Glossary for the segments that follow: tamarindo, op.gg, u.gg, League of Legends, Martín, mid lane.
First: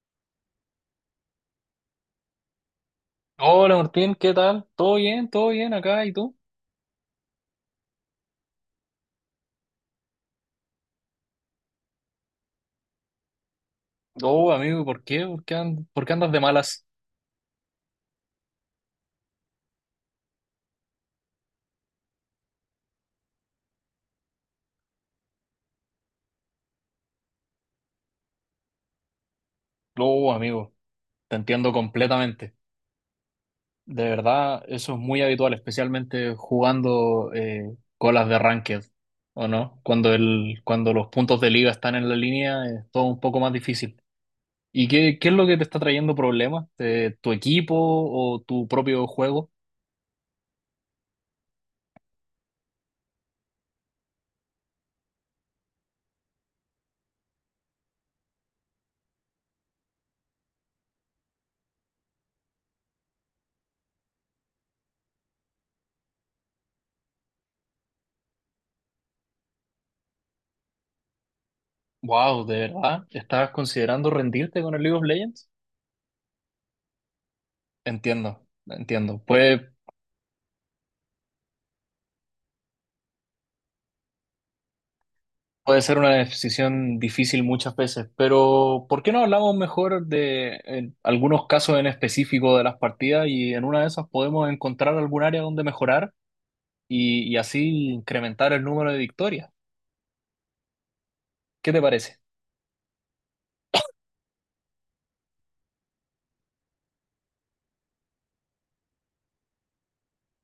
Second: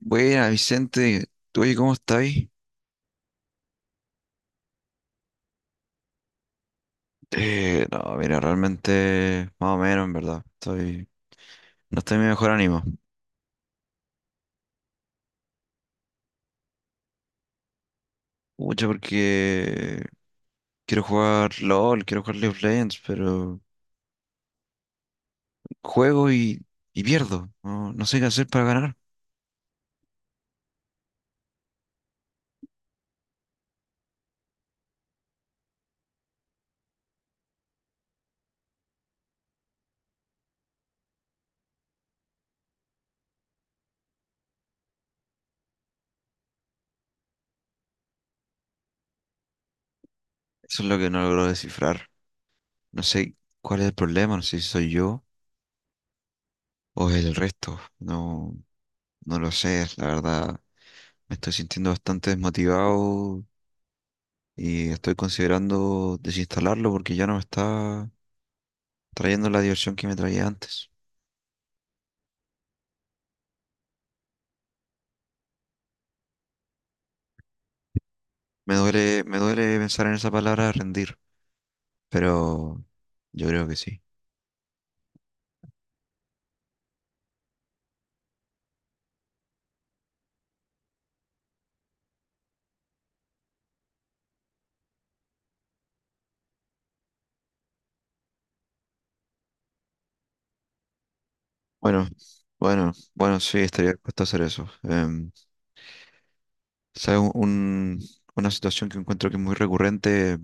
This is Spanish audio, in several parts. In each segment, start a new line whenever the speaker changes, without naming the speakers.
Buena, Vicente, ¿tú oye, cómo estáis?
Hola Martín, ¿qué tal? ¿Todo bien? ¿Todo bien acá? ¿Y tú?
No, mira, realmente más o menos, en verdad. No estoy en mi mejor ánimo.
Oh, amigo, ¿por qué? ¿Por qué andas de malas?
Mucho porque quiero jugar LOL, quiero jugar League of Legends, pero juego y pierdo. No sé qué hacer para ganar.
Oh, amigo, te entiendo completamente. De verdad, eso es muy habitual, especialmente jugando colas de ranked, ¿o no? Cuando los puntos de liga están en la línea, es todo un poco más difícil. ¿Y qué es lo que te está trayendo problemas? ¿Tu equipo o tu propio juego?
Eso es lo que no logro descifrar. No sé cuál es el problema, no sé si soy yo o es el resto. No, no lo sé, la verdad. Me estoy sintiendo bastante desmotivado y estoy considerando desinstalarlo porque ya no me está trayendo la diversión que me traía antes.
Wow, ¿de verdad? ¿Estás considerando rendirte con el League of Legends? Entiendo, entiendo.
Me
Puede,
duele pensar en esa palabra rendir, pero yo creo que sí.
Puede ser una decisión difícil muchas veces, pero ¿por qué no hablamos mejor de algunos casos en específico de las partidas y en una de esas podemos encontrar algún área donde mejorar y así incrementar el número de victorias? ¿Qué te
Bueno,
parece?
bueno, bueno, sí, estaría dispuesto a hacer eso. ¿Sabes? Una situación que encuentro que es muy recurrente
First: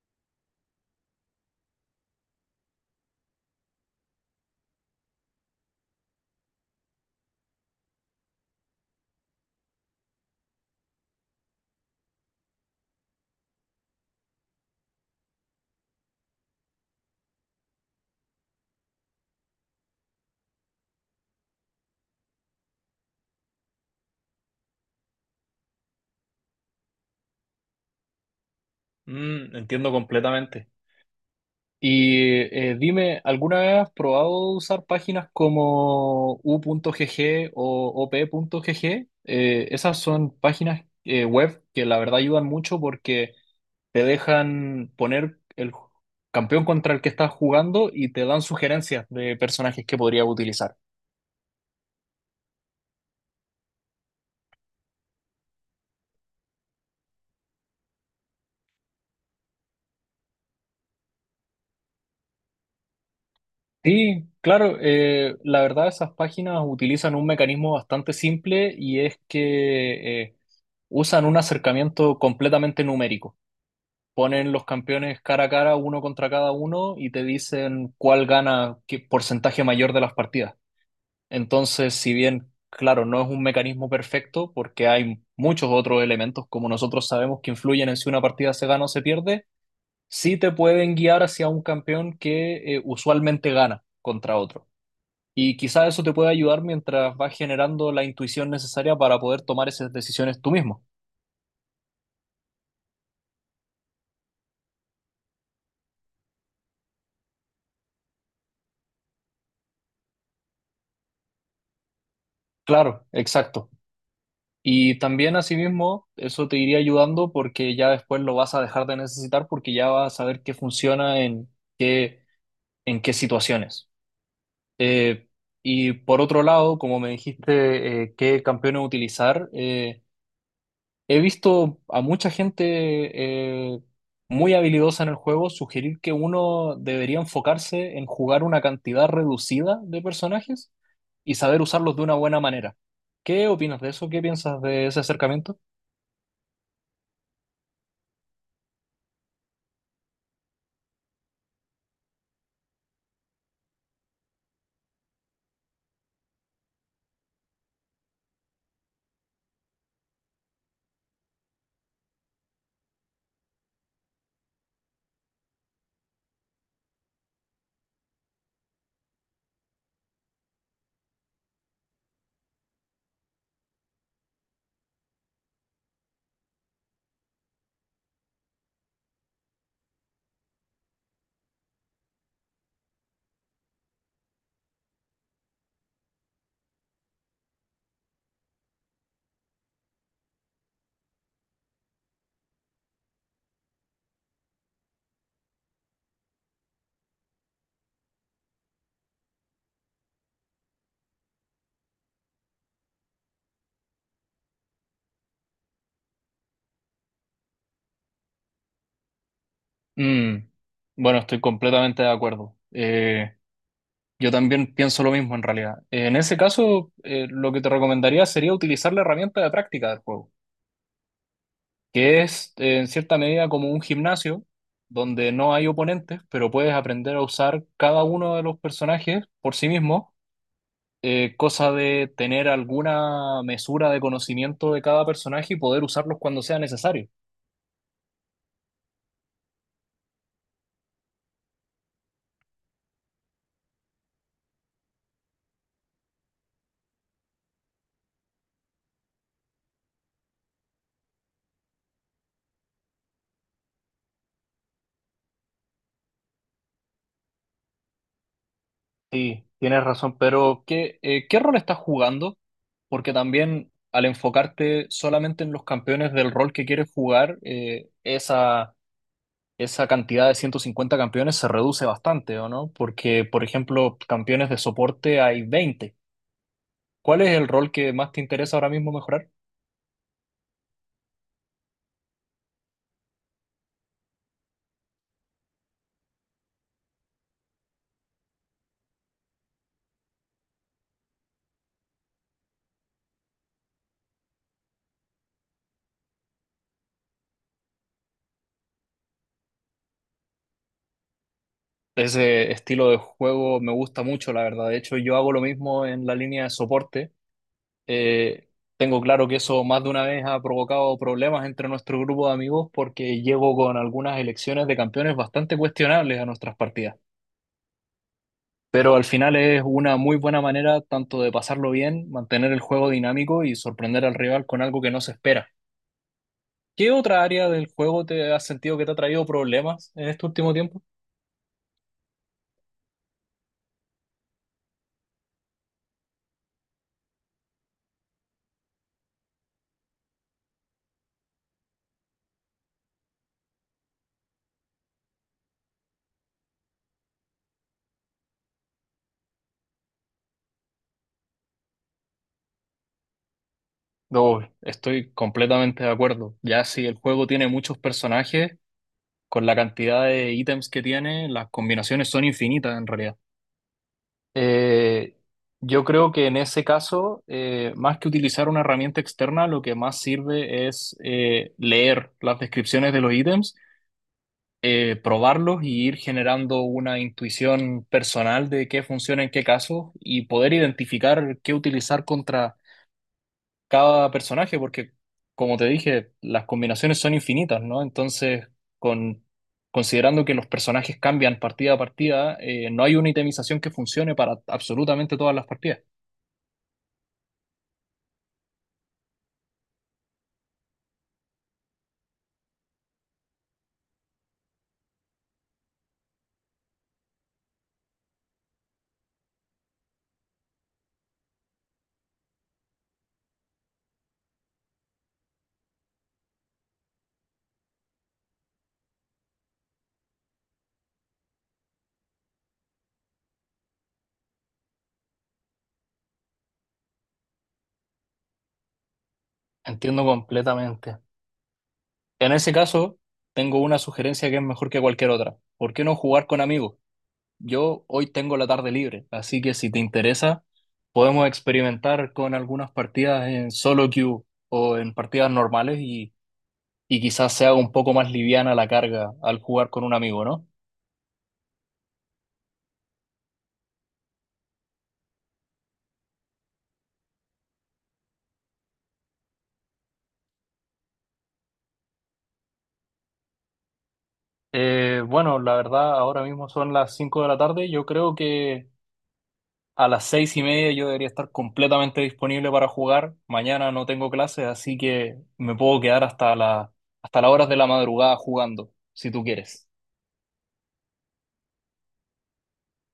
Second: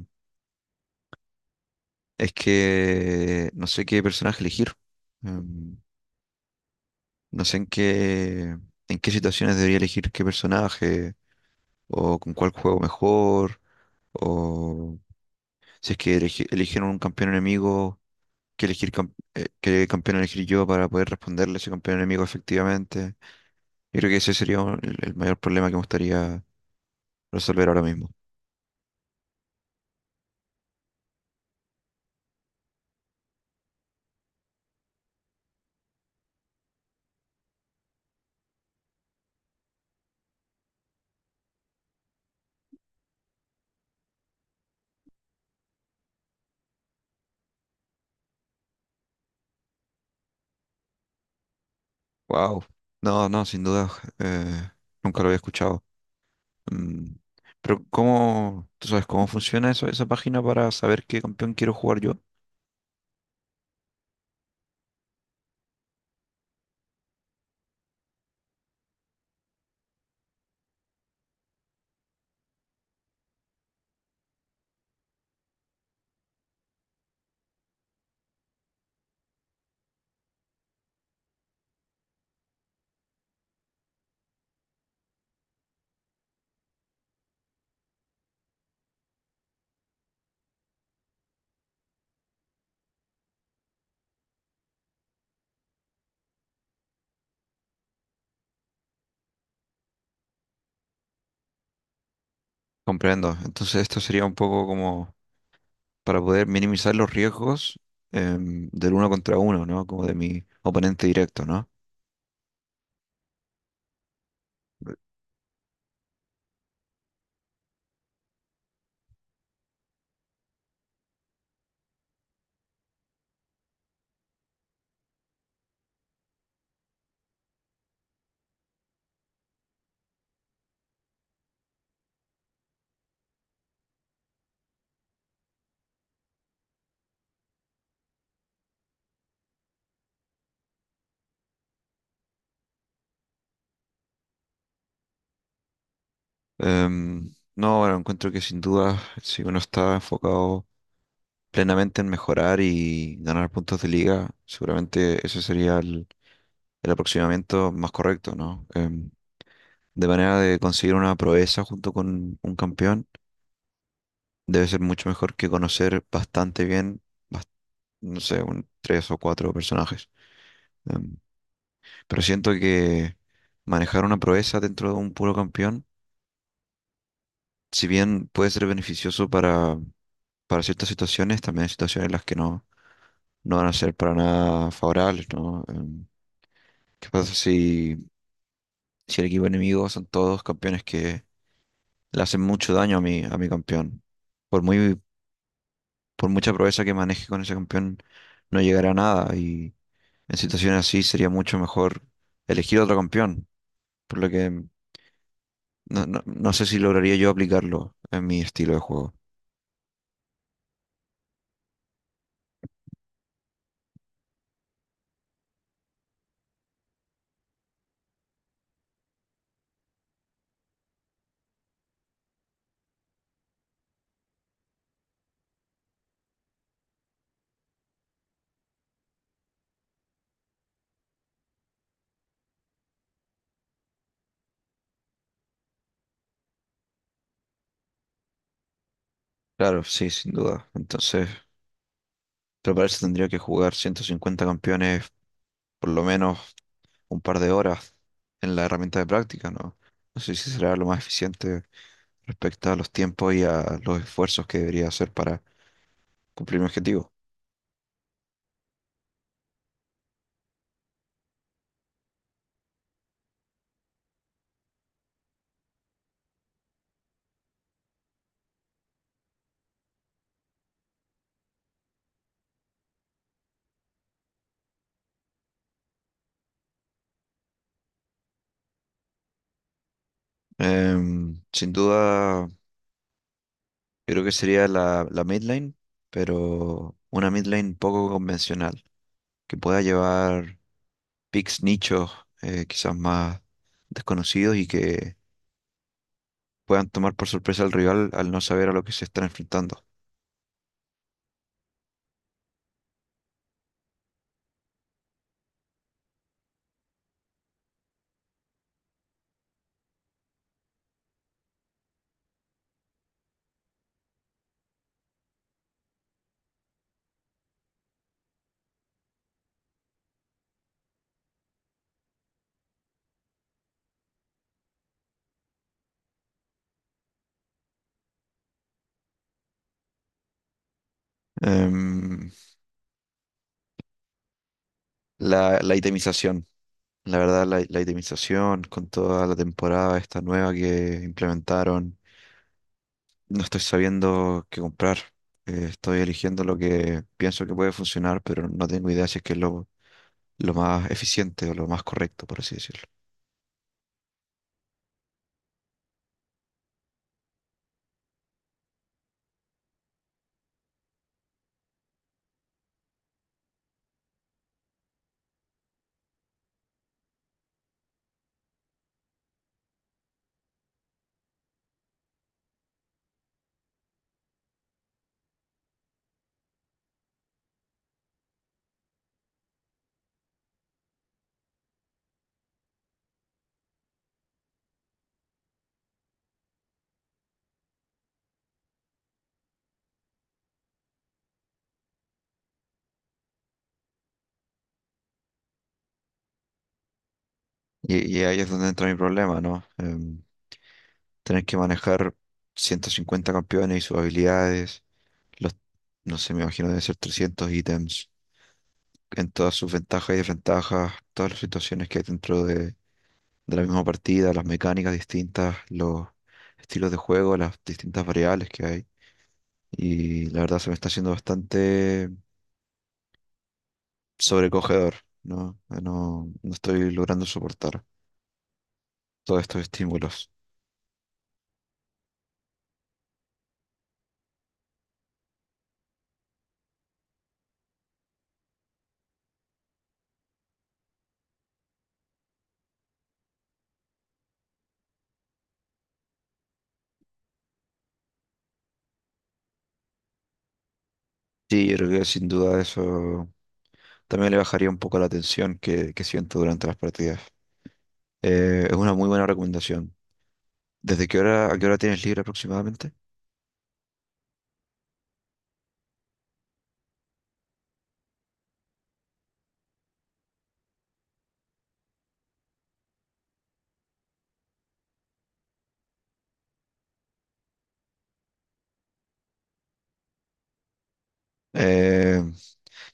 es que no sé qué personaje elegir. Em, no sé en en qué situaciones debería elegir qué personaje o con cuál juego mejor. O si es que eligieron un campeón enemigo, que elegir qué campeón elegir yo para poder responderle a ese campeón enemigo efectivamente. Yo creo que ese sería el mayor problema que me gustaría resolver ahora mismo.
Entiendo completamente. Y dime, ¿alguna vez has probado usar páginas como u.gg o op.gg? Esas son páginas web que la verdad ayudan mucho porque te dejan poner el campeón contra el que estás jugando y te dan sugerencias de personajes que podrías utilizar.
Wow. No, no, sin duda. eh, Nunca lo había escuchado. Mm, Pero ¿cómo, tú sabes cómo funciona eso, esa página para saber qué campeón quiero jugar yo?
Sí, claro, la verdad esas páginas utilizan un mecanismo bastante simple y es que usan un acercamiento completamente numérico. Ponen los campeones cara a cara, uno contra cada uno, y te dicen cuál gana qué porcentaje mayor de las partidas. Entonces, si bien, claro, no es un mecanismo perfecto porque hay muchos otros elementos, como nosotros sabemos, que influyen en si una partida se gana o se pierde, sí te pueden guiar hacia un campeón que usualmente gana contra otro. Y quizás eso te puede ayudar mientras vas generando la intuición necesaria para poder tomar esas decisiones tú mismo.
Comprendo. Entonces esto sería un poco como para poder minimizar los riesgos del uno contra uno, ¿no? Como de mi oponente directo, ¿no?
Claro, exacto. Y también asimismo, eso te iría ayudando porque ya después lo vas a dejar de necesitar porque ya vas a saber qué funciona en qué, qué situaciones. Eh, y por otro lado, como me dijiste, qué campeones utilizar, he visto a mucha gente muy habilidosa en el juego sugerir que uno debería enfocarse en jugar una cantidad reducida de personajes y saber usarlos de una buena manera. ¿Qué opinas de eso? ¿Qué piensas de ese acercamiento?
Em, no, bueno, encuentro que sin duda, si uno está enfocado plenamente en mejorar y ganar puntos de liga, seguramente ese sería el aproximamiento más correcto, ¿no? De manera de conseguir una proeza junto con un campeón, debe ser mucho mejor que conocer bastante bien, bas- no sé, un, tres o cuatro personajes. Em, pero siento que manejar una proeza dentro de un puro campeón, si bien puede ser beneficioso para ciertas situaciones, también hay situaciones en las que no van a ser para nada favorables, ¿no? ¿Qué pasa si el equipo enemigo son todos campeones que le hacen mucho daño a a mi campeón? Por muy, por mucha proeza que maneje con ese campeón, no llegará a nada y en situaciones así sería mucho mejor elegir otro campeón, por lo que no, no, no sé si lograría yo aplicarlo en mi estilo de juego.
Mm, Bueno, estoy completamente de acuerdo. Yo también pienso lo mismo en realidad. En ese caso, lo que te recomendaría sería utilizar la herramienta de práctica del juego, que es en cierta medida como un gimnasio donde no hay oponentes, pero puedes aprender a usar cada uno de los personajes por sí mismo, cosa de tener alguna mesura de conocimiento de cada personaje y poder usarlos cuando sea necesario.
Claro, sí, sin duda. Entonces, pero para eso tendría que jugar 150 campeones por lo menos un par de horas en la herramienta de práctica, ¿no? No sé si será lo más eficiente respecto a los tiempos y a los esfuerzos que debería hacer para cumplir mi objetivo.
Sí, tienes razón, pero ¿qué rol estás jugando? Porque también al enfocarte solamente en los campeones del rol que quieres jugar, esa cantidad de 150 campeones se reduce bastante, ¿o no? Porque, por ejemplo, campeones de soporte hay 20. ¿Cuál es el rol que más te interesa ahora mismo mejorar?
Sin duda, yo creo que sería la mid lane, pero una mid lane poco convencional, que pueda llevar picks nichos quizás más desconocidos y que puedan tomar por sorpresa al rival al no saber a lo que se están enfrentando.
Ese estilo de juego me gusta mucho, la verdad. De hecho, yo hago lo mismo en la línea de soporte. Eh, tengo claro que eso más de una vez ha provocado problemas entre nuestro grupo de amigos porque llego con algunas elecciones de campeones bastante cuestionables a nuestras partidas. Pero al final es una muy buena manera tanto de pasarlo bien, mantener el juego dinámico y sorprender al rival con algo que no se espera. ¿Qué otra área del juego te has sentido que te ha traído problemas en este último tiempo?
Em, la itemización. La verdad, la itemización con toda la temporada esta nueva que implementaron, no estoy sabiendo qué comprar. Estoy eligiendo lo que pienso que puede funcionar, pero no tengo idea si es que es lo más eficiente o lo más correcto, por así decirlo.
No, estoy completamente de acuerdo. Ya si el juego tiene muchos personajes, con la cantidad de ítems que tiene, las combinaciones son infinitas en realidad. Eh, yo creo que en ese caso, más que utilizar una herramienta externa, lo que más sirve es leer las descripciones de los ítems, probarlos y ir generando una intuición personal de qué funciona en qué caso y poder identificar qué utilizar contra cada personaje, porque como te dije, las combinaciones son infinitas, ¿no? Entonces, con... Considerando que los personajes cambian partida a partida, no hay una itemización que funcione para absolutamente todas las partidas.
Y ahí es donde entra mi problema, ¿no? Tener que manejar 150 campeones y sus habilidades, los, no sé, me imagino deben ser 300 ítems, en todas sus ventajas y desventajas, todas las situaciones que hay dentro de la misma partida, las mecánicas distintas, los estilos de juego, las distintas variables que hay. Y la verdad se me está haciendo bastante sobrecogedor, ¿no? No estoy logrando soportar todos estos
Entiendo
estímulos.
completamente. En ese caso, tengo una sugerencia que es mejor que cualquier otra. ¿Por qué no jugar con amigos? Yo hoy tengo la tarde libre, así que si te interesa, podemos experimentar con algunas partidas en solo queue o en partidas normales y quizás sea un poco más liviana la carga al jugar con un amigo, ¿no?
Sí, yo creo que sin duda eso también le bajaría un poco la tensión que siento durante las partidas. Es una muy buena recomendación. ¿Desde qué hora, a qué hora tienes libre aproximadamente?
Bueno, la verdad, ahora mismo son las 5 de la tarde. Yo creo que a las 6:30 yo debería estar completamente disponible para jugar. Mañana no tengo clases, así que me puedo quedar hasta las horas de la madrugada jugando, si tú quieres.
Eh,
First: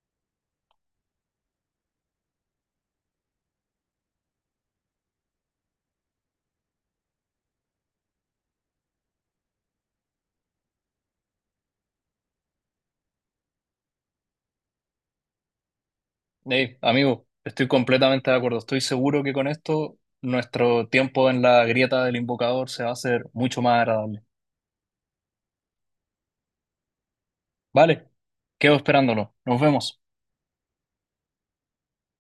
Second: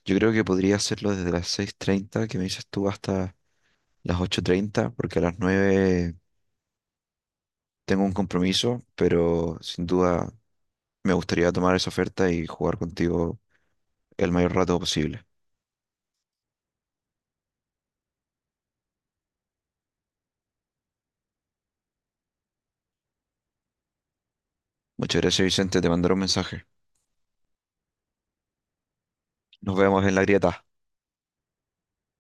yo creo que podría hacerlo desde las 6:30 que me dices tú hasta las 8:30 porque a las 9 tengo un compromiso, pero sin duda me gustaría tomar esa oferta y jugar contigo el mayor rato posible.
Hey, amigo, estoy completamente de acuerdo. Estoy seguro que con esto nuestro tiempo en la grieta del invocador se va a hacer mucho más agradable.
Muchas gracias, Vicente, te mandaré un mensaje.
Vale, quedo esperándolo. Nos
Nos
vemos.
vemos en la grieta.